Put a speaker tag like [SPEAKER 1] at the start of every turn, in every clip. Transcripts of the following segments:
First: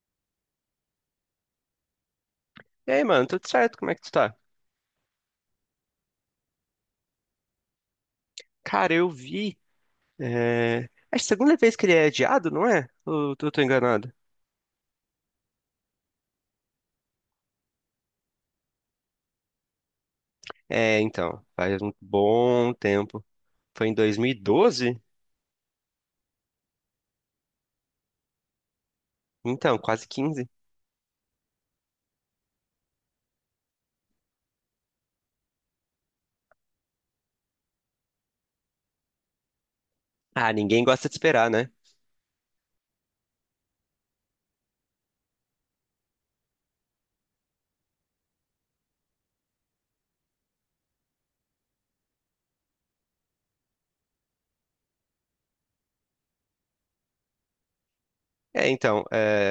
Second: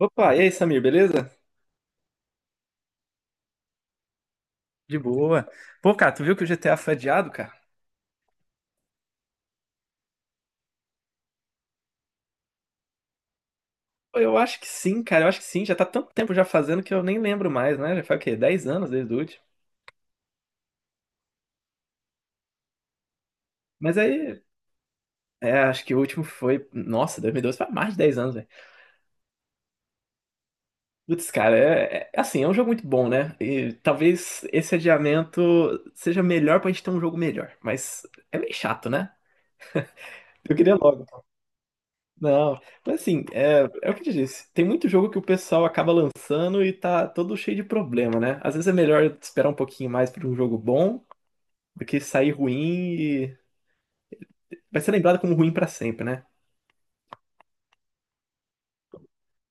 [SPEAKER 1] Opa, e aí, Samir, beleza?
[SPEAKER 2] E aí, mano, tudo certo? Como é que tu tá?
[SPEAKER 1] De boa. Pô, cara, tu viu que o GTA foi adiado, cara?
[SPEAKER 2] Cara, eu vi. É... É a segunda vez que ele é adiado, não é? Ou eu tô enganado?
[SPEAKER 1] Pô, eu acho que sim, cara, eu acho que sim. Já tá tanto tempo já fazendo que eu nem lembro mais, né? Já foi o quê? 10 anos desde o último.
[SPEAKER 2] É, então, faz um bom tempo. Foi em
[SPEAKER 1] Mas aí,
[SPEAKER 2] 2012?
[SPEAKER 1] é, acho que o último foi. Nossa, 2012 foi há mais de 10 anos, velho.
[SPEAKER 2] Então, quase 15.
[SPEAKER 1] Putz, cara, é assim, é um jogo muito bom, né? E talvez esse adiamento seja melhor pra gente ter um jogo melhor. Mas é meio chato, né?
[SPEAKER 2] Ah,
[SPEAKER 1] Eu queria
[SPEAKER 2] ninguém
[SPEAKER 1] logo.
[SPEAKER 2] gosta de esperar, né?
[SPEAKER 1] Não, mas assim, é o que eu te disse. Tem muito jogo que o pessoal acaba lançando e tá todo cheio de problema, né? Às vezes é melhor esperar um pouquinho mais pra um jogo bom do que sair ruim e vai ser lembrado como ruim pra sempre, né?
[SPEAKER 2] É, então, é,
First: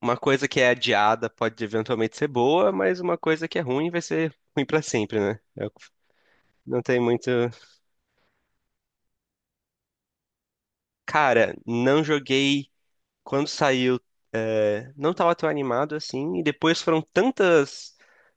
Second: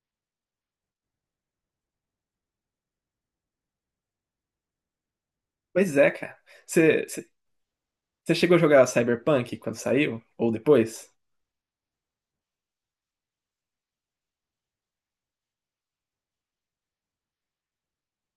[SPEAKER 2] uma coisa que é adiada pode eventualmente ser boa, mas uma coisa que é ruim vai ser ruim pra sempre, né? Eu
[SPEAKER 1] Pois é, cara.
[SPEAKER 2] não tem
[SPEAKER 1] Você
[SPEAKER 2] muito.
[SPEAKER 1] você- você chegou a jogar Cyberpunk quando saiu? Ou depois?
[SPEAKER 2] Cara, não joguei quando saiu, não estava tão animado assim, e depois foram tantas.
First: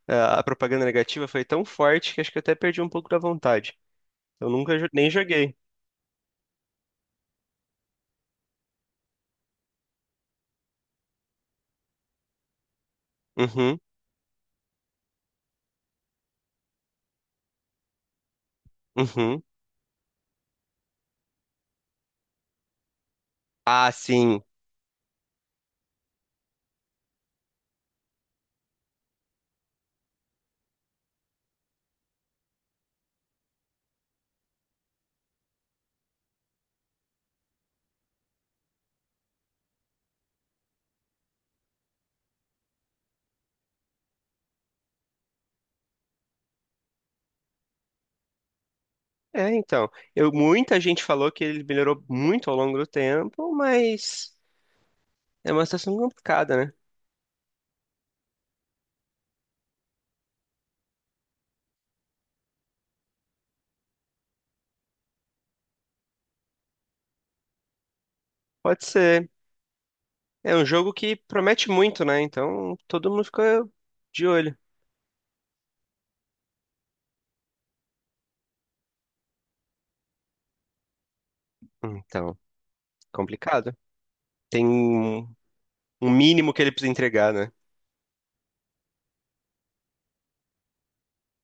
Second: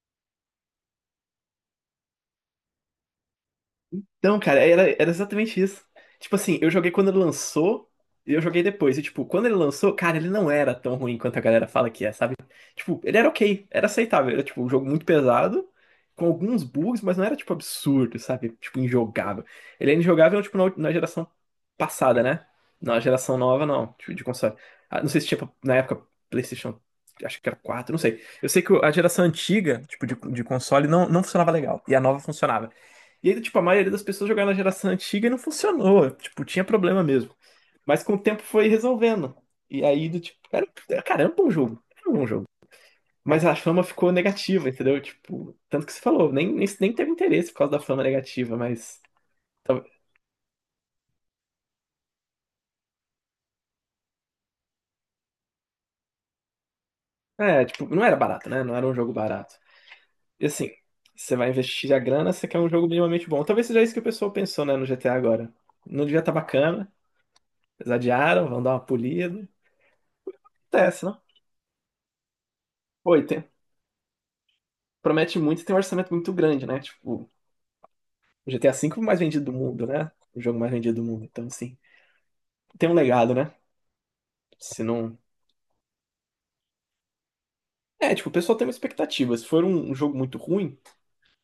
[SPEAKER 2] A propaganda negativa foi tão forte que acho que eu até perdi um pouco da vontade.
[SPEAKER 1] Então,
[SPEAKER 2] Eu
[SPEAKER 1] cara,
[SPEAKER 2] nunca jo-
[SPEAKER 1] era
[SPEAKER 2] nem joguei.
[SPEAKER 1] exatamente isso. Tipo assim, eu joguei quando ele lançou e eu joguei depois. E, tipo, quando ele lançou, cara, ele não era tão ruim quanto a galera fala que é, sabe? Tipo, ele era ok,
[SPEAKER 2] Uhum,
[SPEAKER 1] era aceitável. Era, tipo, um jogo muito pesado, com alguns bugs, mas não era, tipo, absurdo, sabe? Tipo,
[SPEAKER 2] uhum.
[SPEAKER 1] injogável. Ele é injogável, tipo, na geração passada, né? Na geração nova, não,
[SPEAKER 2] Ah,
[SPEAKER 1] tipo, de
[SPEAKER 2] sim.
[SPEAKER 1] console. Ah, não sei se tinha, na época, PlayStation, acho que era 4, não sei. Eu sei que a geração antiga, tipo, de console, não funcionava legal. E a nova funcionava. E aí, tipo, a maioria das pessoas jogaram na geração antiga e não funcionou. Tipo, tinha problema mesmo. Mas com o tempo foi resolvendo. E aí, do tipo, era, era- cara, era um bom jogo. Era um bom jogo. Mas a fama ficou negativa, entendeu? Tipo, tanto que você falou, nem teve interesse por causa da fama negativa, mas.
[SPEAKER 2] É,
[SPEAKER 1] tal-
[SPEAKER 2] então. Eu, muita gente falou que ele melhorou muito ao longo do tempo, mas é uma situação complicada, né?
[SPEAKER 1] É, tipo, não era barato, né? Não era um jogo barato. E assim, você vai investir a grana, você quer um jogo minimamente bom. Talvez seja isso que o pessoal pensou, né, no GTA agora. Não devia estar bacana, eles adiaram, vão dar uma
[SPEAKER 2] Pode ser.
[SPEAKER 1] polida.
[SPEAKER 2] É um jogo
[SPEAKER 1] Acontece,
[SPEAKER 2] que
[SPEAKER 1] não?
[SPEAKER 2] promete muito, né? Então todo mundo
[SPEAKER 1] Oi, tem,
[SPEAKER 2] fica de olho.
[SPEAKER 1] promete muito e tem um orçamento muito grande, né? Tipo, o GTA V é o mais vendido do mundo, né? O jogo mais vendido do mundo. Então, assim,
[SPEAKER 2] Então,
[SPEAKER 1] tem um legado, né?
[SPEAKER 2] complicado. Tem
[SPEAKER 1] Se não.
[SPEAKER 2] um, um mínimo que ele precisa entregar, né?
[SPEAKER 1] É, tipo, o pessoal tem uma expectativa. Se for um jogo muito ruim,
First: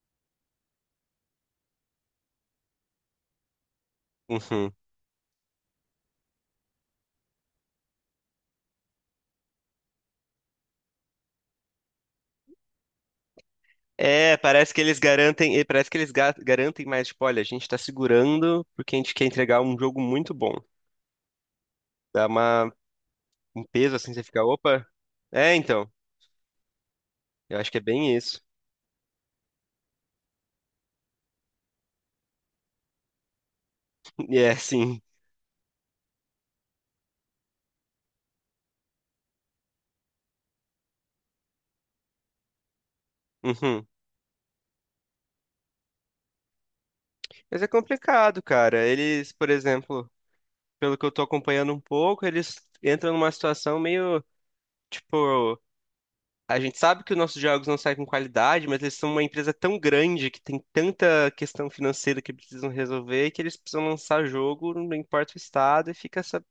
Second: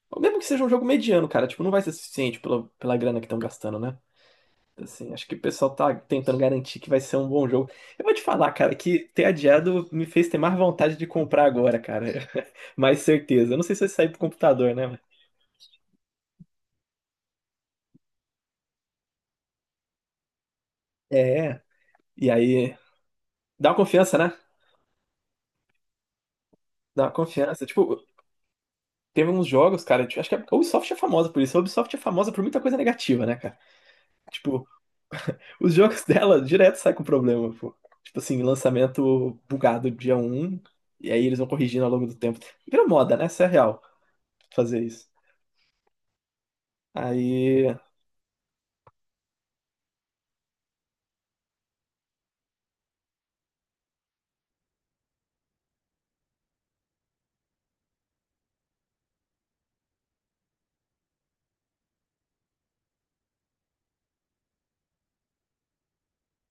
[SPEAKER 1] ou mesmo que seja um jogo mediano, cara, tipo, não vai ser suficiente pela grana que estão gastando, né?
[SPEAKER 2] Uhum.
[SPEAKER 1] Assim, acho que o pessoal tá tentando garantir que vai ser um bom jogo. Eu vou te falar, cara, que ter adiado me fez ter mais vontade de comprar agora, cara. mais certeza. Eu não sei se vai sair pro
[SPEAKER 2] É, parece
[SPEAKER 1] computador,
[SPEAKER 2] que
[SPEAKER 1] né?
[SPEAKER 2] eles
[SPEAKER 1] mano?
[SPEAKER 2] garantem, e parece que garantem mais, tipo, olha, a gente tá segurando porque a gente quer entregar um jogo muito bom.
[SPEAKER 1] É,
[SPEAKER 2] Dá
[SPEAKER 1] e
[SPEAKER 2] uma,
[SPEAKER 1] aí.
[SPEAKER 2] um
[SPEAKER 1] Dá uma
[SPEAKER 2] peso assim,
[SPEAKER 1] confiança,
[SPEAKER 2] você
[SPEAKER 1] né?
[SPEAKER 2] fica, opa. É, então,
[SPEAKER 1] Dá uma
[SPEAKER 2] eu
[SPEAKER 1] confiança.
[SPEAKER 2] acho que é
[SPEAKER 1] Tipo,
[SPEAKER 2] bem isso.
[SPEAKER 1] teve uns jogos, cara, tipo, acho que a Ubisoft é famosa por isso. A Ubisoft é famosa por muita coisa negativa, né, cara?
[SPEAKER 2] E é,
[SPEAKER 1] Tipo,
[SPEAKER 2] sim.
[SPEAKER 1] os jogos dela direto saem com problema, pô. Tipo assim, lançamento bugado dia um e aí eles vão corrigindo ao longo do tempo. Vira moda, né? Isso é real,
[SPEAKER 2] Uhum.
[SPEAKER 1] fazer isso.
[SPEAKER 2] Mas
[SPEAKER 1] Aí,
[SPEAKER 2] é complicado, cara. Eles, por exemplo, pelo que eu tô acompanhando um pouco, eles entram numa situação meio, tipo, a gente sabe que os nossos jogos não saem com qualidade, mas eles são uma empresa tão grande que tem tanta questão financeira que precisam resolver que eles precisam lançar jogo, não importa o estado, e fica essa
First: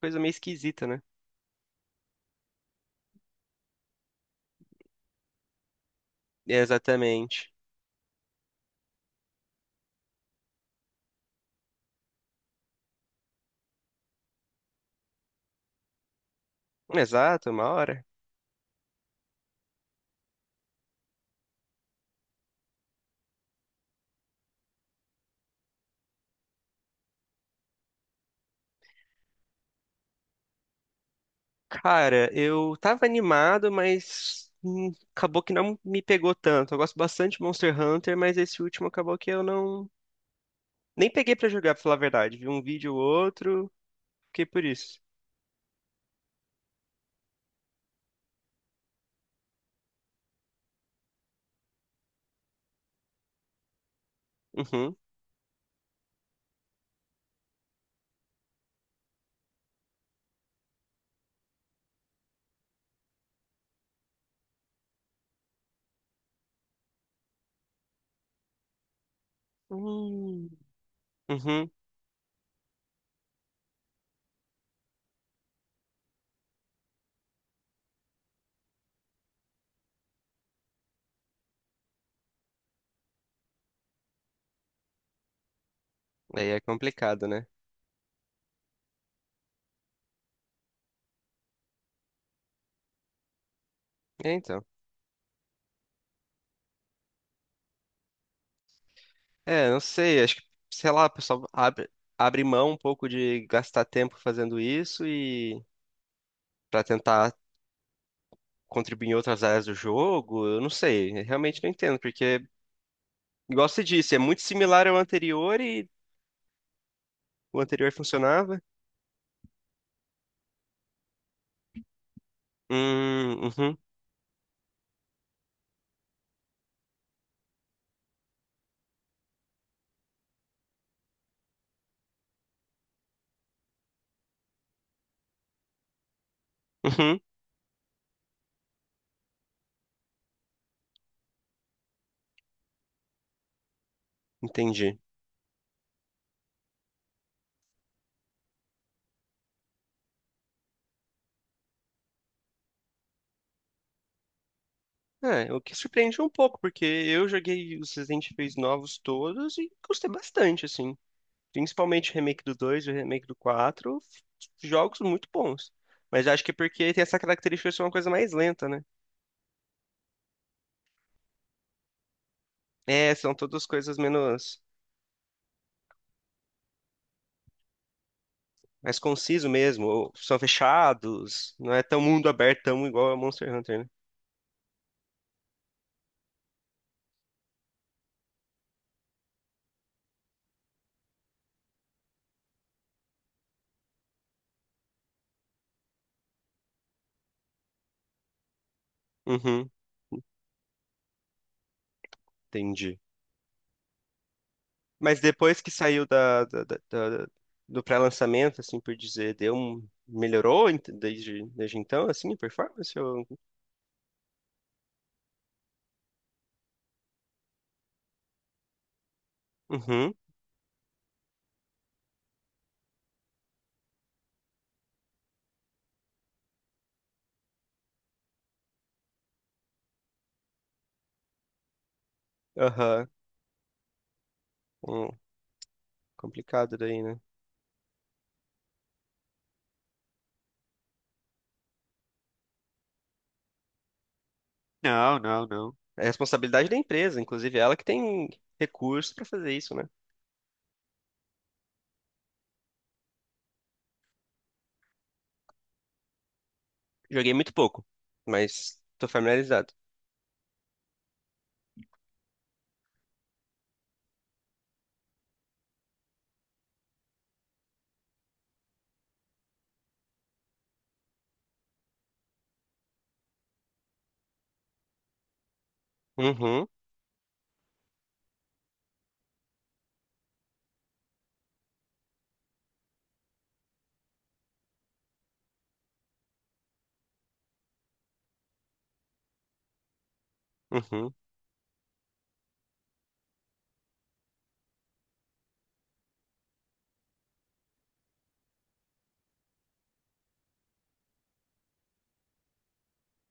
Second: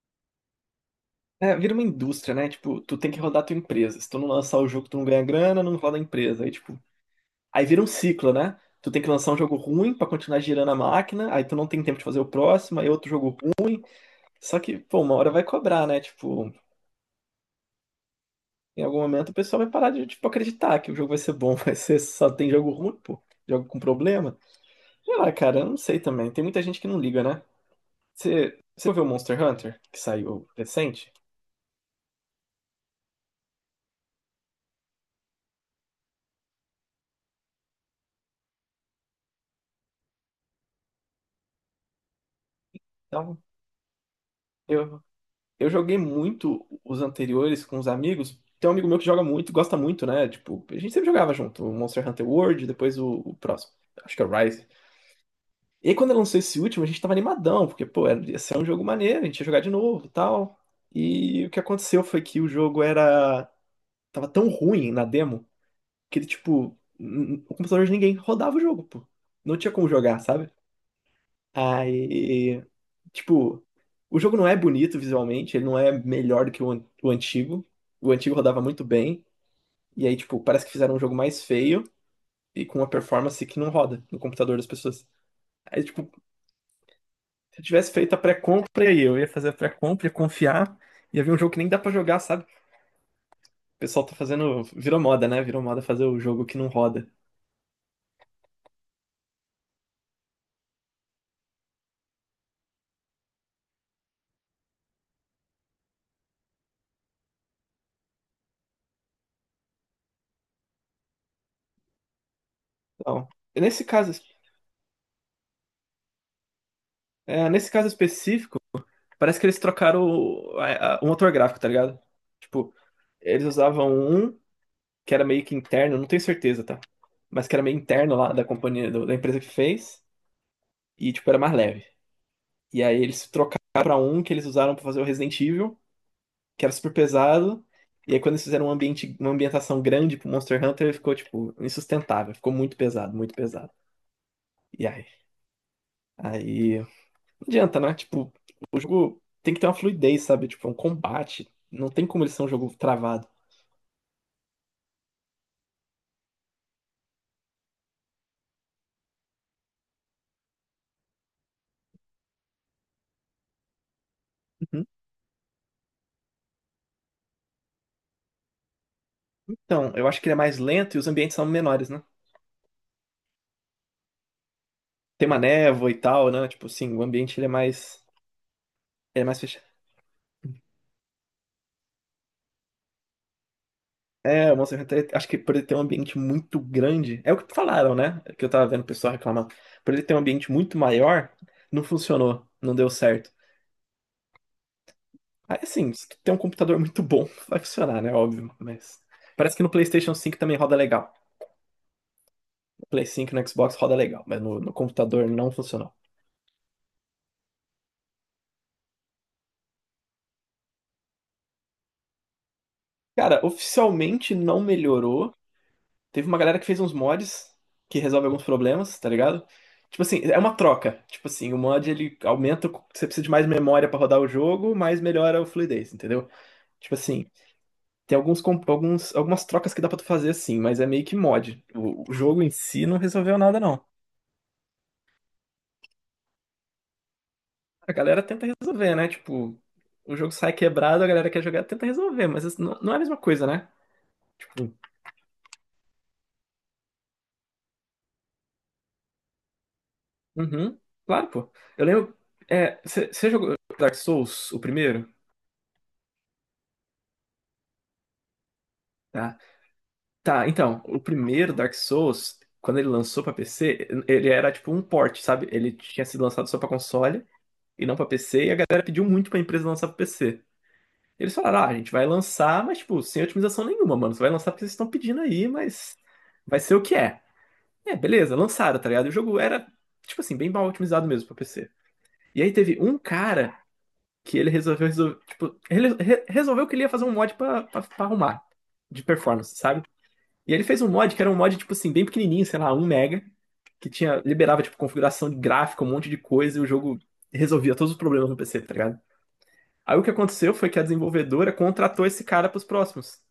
[SPEAKER 2] coisa meio esquisita, né?
[SPEAKER 1] é, vira uma indústria, né? Tipo, tu tem que rodar a tua empresa. Se tu não lançar o jogo, tu não ganha grana, não roda a empresa. Aí, tipo,
[SPEAKER 2] Exatamente.
[SPEAKER 1] aí vira um ciclo, né? Tu tem que lançar um jogo ruim pra continuar girando a máquina, aí tu não tem tempo de fazer o próximo, aí outro jogo ruim. Só que, pô, uma hora vai cobrar, né? Tipo,
[SPEAKER 2] Exato, uma hora.
[SPEAKER 1] em algum momento o pessoal vai parar de, tipo, acreditar que o jogo vai ser bom, vai ser só tem jogo ruim, pô. Jogo com problema. Sei lá, cara, eu não sei também. Tem muita gente que não liga, né? Você viu o Monster Hunter, que saiu recente?
[SPEAKER 2] Cara, eu tava animado, mas acabou que não me pegou tanto. Eu gosto bastante de Monster Hunter, mas esse último acabou que eu não nem peguei pra jogar, pra falar a verdade. Vi um vídeo ou
[SPEAKER 1] Então,
[SPEAKER 2] outro, fiquei por
[SPEAKER 1] eu,
[SPEAKER 2] isso.
[SPEAKER 1] eu joguei muito os anteriores com os amigos. Tem um amigo meu que joga muito, gosta muito, né? Tipo, a gente sempre jogava junto. O Monster Hunter World, depois o próximo. Acho que é o Rise.
[SPEAKER 2] Uhum.
[SPEAKER 1] E aí, quando lançou esse último, a gente tava animadão, porque, pô, ia ser um jogo maneiro, a gente ia jogar de novo e tal. E o que aconteceu foi que o jogo era. Tava tão ruim na demo que ele, tipo, o computador de ninguém rodava o jogo, pô. Não tinha como jogar,
[SPEAKER 2] Hum.
[SPEAKER 1] sabe?
[SPEAKER 2] Uhum.
[SPEAKER 1] Aí, tipo, o jogo não é bonito visualmente, ele não é melhor do que o antigo. O antigo rodava muito bem, e aí, tipo, parece que fizeram um jogo mais feio e com uma performance que não roda no computador das pessoas. Aí, tipo,
[SPEAKER 2] Aí é complicado, né?
[SPEAKER 1] se eu tivesse feito a pré-compra aí, eu ia fazer a pré-compra, ia confiar, ia ver um jogo que nem dá pra jogar, sabe? O pessoal tá
[SPEAKER 2] É,
[SPEAKER 1] fazendo.
[SPEAKER 2] então.
[SPEAKER 1] Virou moda, né? Virou moda fazer o jogo que não roda.
[SPEAKER 2] É, não sei, acho que, sei lá, abre mão um pouco de gastar tempo fazendo isso e pra tentar contribuir em outras áreas do jogo, eu não sei, eu realmente não entendo, porque,
[SPEAKER 1] Então,
[SPEAKER 2] igual você
[SPEAKER 1] nesse caso,
[SPEAKER 2] disse, é muito similar ao anterior e
[SPEAKER 1] é,
[SPEAKER 2] o
[SPEAKER 1] nesse caso
[SPEAKER 2] anterior
[SPEAKER 1] específico,
[SPEAKER 2] funcionava.
[SPEAKER 1] parece que eles trocaram o motor gráfico, tá ligado? Tipo, eles
[SPEAKER 2] Uhum,
[SPEAKER 1] usavam um que era meio que interno, não tenho certeza, tá? Mas que era meio interno lá da companhia, da empresa que fez, e tipo, era mais leve. E aí eles trocaram pra um que eles usaram pra fazer o Resident Evil, que era super
[SPEAKER 2] uhum,
[SPEAKER 1] pesado. E aí quando eles fizeram um ambiente, uma ambientação grande pro Monster Hunter, ficou, tipo, insustentável. Ficou muito pesado, muito pesado. E
[SPEAKER 2] entendi.
[SPEAKER 1] aí? Aí não adianta, né? Tipo, o jogo tem que ter uma fluidez, sabe? Tipo, é um combate. Não tem como ele ser um jogo travado.
[SPEAKER 2] É, o que surpreende um pouco, porque eu joguei os Resident Evil novos todos e gostei bastante, assim. Principalmente o remake do 2, e o remake do 4,
[SPEAKER 1] Uhum.
[SPEAKER 2] jogos muito bons. Mas eu acho que é porque tem essa característica de ser uma coisa mais lenta, né?
[SPEAKER 1] Então, eu acho que ele é mais lento e os ambientes são menores, né?
[SPEAKER 2] É, são todas coisas menos,
[SPEAKER 1] Tem uma névoa e tal, né? Tipo, assim, o ambiente ele é mais.
[SPEAKER 2] mais
[SPEAKER 1] Ele é mais
[SPEAKER 2] conciso
[SPEAKER 1] fechado.
[SPEAKER 2] mesmo, ou são fechados, não é tão mundo aberto, tão igual a Monster Hunter, né?
[SPEAKER 1] É, o Monster Hunter, acho que por ele ter um ambiente muito grande. É o que falaram, né? Que eu tava vendo o pessoal reclamar. Por ele ter um ambiente muito maior, não funcionou. Não deu certo. Aí, assim, se tu tem um computador muito bom, vai funcionar, né? Óbvio. Mas. Parece que no
[SPEAKER 2] Uhum,
[SPEAKER 1] PlayStation 5 também roda legal.
[SPEAKER 2] entendi.
[SPEAKER 1] Play 5 no Xbox roda legal, mas no
[SPEAKER 2] Mas
[SPEAKER 1] computador não
[SPEAKER 2] depois que
[SPEAKER 1] funcionou.
[SPEAKER 2] saiu da- do pré-lançamento, assim por dizer, deu um, melhorou desde, desde então, assim, a performance? Ou...
[SPEAKER 1] Cara, oficialmente não melhorou. Teve uma galera que fez uns mods que resolve alguns problemas, tá ligado? Tipo
[SPEAKER 2] Uhum,
[SPEAKER 1] assim, é uma troca. Tipo assim, o mod ele aumenta, você precisa de mais memória pra rodar o jogo, mas melhora o fluidez, entendeu? Tipo assim, tem alguns, algumas trocas que dá pra tu fazer assim, mas é meio que mod. O jogo em si não
[SPEAKER 2] aham.
[SPEAKER 1] resolveu nada, não.
[SPEAKER 2] Hum, complicado daí, né?
[SPEAKER 1] A galera tenta resolver, né? Tipo, o jogo sai quebrado, a galera quer jogar, tenta resolver, mas isso não é a mesma coisa, né? Tipo,
[SPEAKER 2] Não, não, não. É responsabilidade da empresa, inclusive ela que tem recursos pra fazer isso, né?
[SPEAKER 1] uhum. Claro, pô. Eu lembro. É, você jogou Dark Souls, o primeiro?
[SPEAKER 2] Joguei muito pouco, mas tô
[SPEAKER 1] Tá.
[SPEAKER 2] familiarizado.
[SPEAKER 1] Tá, então, o primeiro Dark Souls, quando ele lançou pra PC, ele era tipo um port, sabe? Ele tinha sido lançado só pra console e não pra PC, e a galera pediu muito pra empresa lançar pra PC. Eles falaram, ah, a gente vai lançar, mas tipo, sem otimização nenhuma, mano. Você vai lançar porque vocês estão pedindo aí, mas vai
[SPEAKER 2] Uhum,
[SPEAKER 1] ser o que é. É, beleza, lançaram, tá ligado? E o jogo era, tipo assim, bem mal otimizado mesmo pra PC. E aí teve um cara que ele resolveu tipo, ele resolveu que ele ia fazer um mod pra, arrumar, de performance, sabe? E ele fez um mod
[SPEAKER 2] uhum.
[SPEAKER 1] que era um mod, tipo assim, bem pequenininho, sei lá, um mega, que tinha, liberava, tipo, configuração de gráfico, um monte de coisa, e o jogo resolvia todos os problemas no PC, tá ligado? Aí o que aconteceu foi que a desenvolvedora contratou esse cara pros próximos.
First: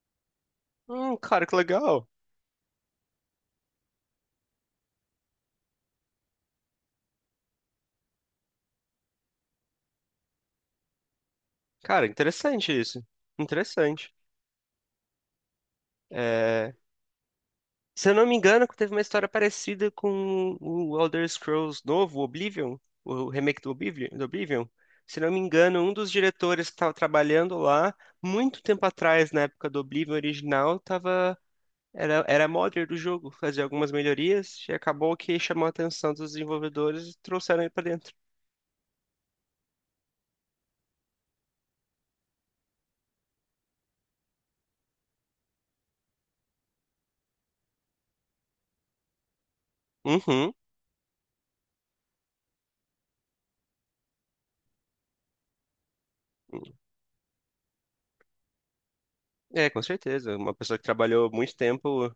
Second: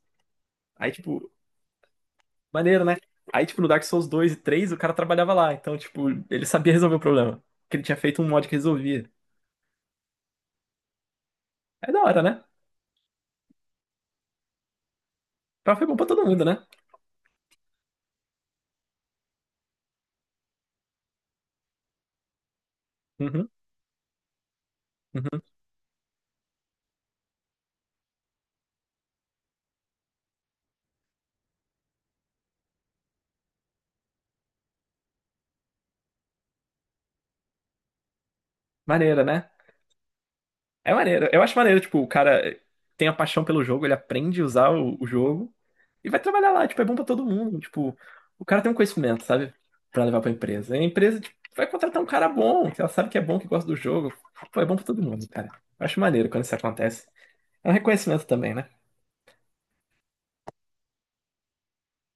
[SPEAKER 1] Aí, tipo,
[SPEAKER 2] Cara, que legal.
[SPEAKER 1] maneiro, né? Aí, tipo, no Dark Souls 2 e 3 o cara trabalhava lá, então, tipo, ele sabia resolver o problema. Porque ele tinha feito um mod que resolvia. É da
[SPEAKER 2] Cara,
[SPEAKER 1] hora, né?
[SPEAKER 2] interessante isso. Interessante.
[SPEAKER 1] Então foi bom pra todo mundo, né?
[SPEAKER 2] É, se eu não me engano, teve uma história parecida com o Elder Scrolls novo, Oblivion, o
[SPEAKER 1] Uhum.
[SPEAKER 2] remake do Oblivion, do Oblivion. Se não me engano, um dos diretores que estava trabalhando lá, muito tempo atrás, na época do Oblivion original, estava era, era modder do jogo, fazia algumas melhorias e acabou que chamou a atenção dos desenvolvedores e trouxeram ele pra dentro.
[SPEAKER 1] Maneira, né? É maneiro. Eu acho maneiro, tipo, o cara tem a paixão pelo jogo, ele aprende a usar o jogo e vai trabalhar lá. Tipo, é bom pra todo mundo. Tipo, o cara tem um conhecimento, sabe? Pra levar pra
[SPEAKER 2] Uhum.
[SPEAKER 1] empresa. E a empresa, tipo, vai contratar um cara bom, que ela sabe que é bom, que gosta do jogo. Pô, é bom pra todo mundo, cara. Eu acho maneiro quando isso acontece. É um reconhecimento também, né?
[SPEAKER 2] É, com certeza. Uma pessoa que trabalhou muito tempo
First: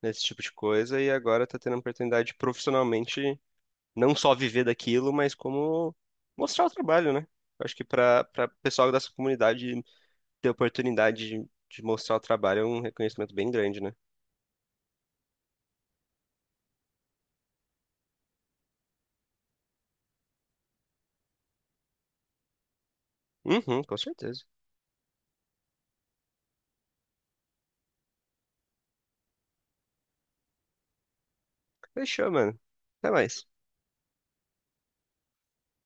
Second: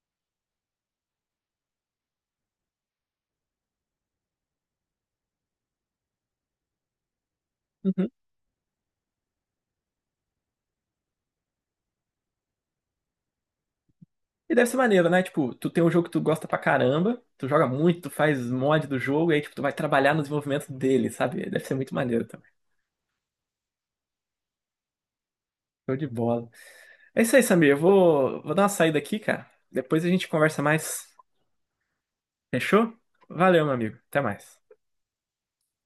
[SPEAKER 2] nesse tipo de coisa e agora tá tendo a oportunidade de profissionalmente não só viver daquilo, mas como mostrar o trabalho, né? Eu acho que
[SPEAKER 1] Uhum.
[SPEAKER 2] para pessoal dessa comunidade ter a oportunidade de mostrar o trabalho é um reconhecimento bem grande, né?
[SPEAKER 1] E deve ser maneiro, né? Tipo, tu tem um jogo que tu gosta pra caramba, tu joga muito, tu faz mod do jogo, e aí, tipo, tu vai trabalhar no desenvolvimento dele, sabe? Deve ser muito maneiro também.
[SPEAKER 2] Uhum, com certeza.
[SPEAKER 1] Show de bola. É isso aí, Samir. Eu vou dar uma saída aqui, cara. Depois a gente conversa mais.
[SPEAKER 2] Fechou, mano.
[SPEAKER 1] Fechou?
[SPEAKER 2] Até mais.
[SPEAKER 1] Valeu, meu amigo. Até mais.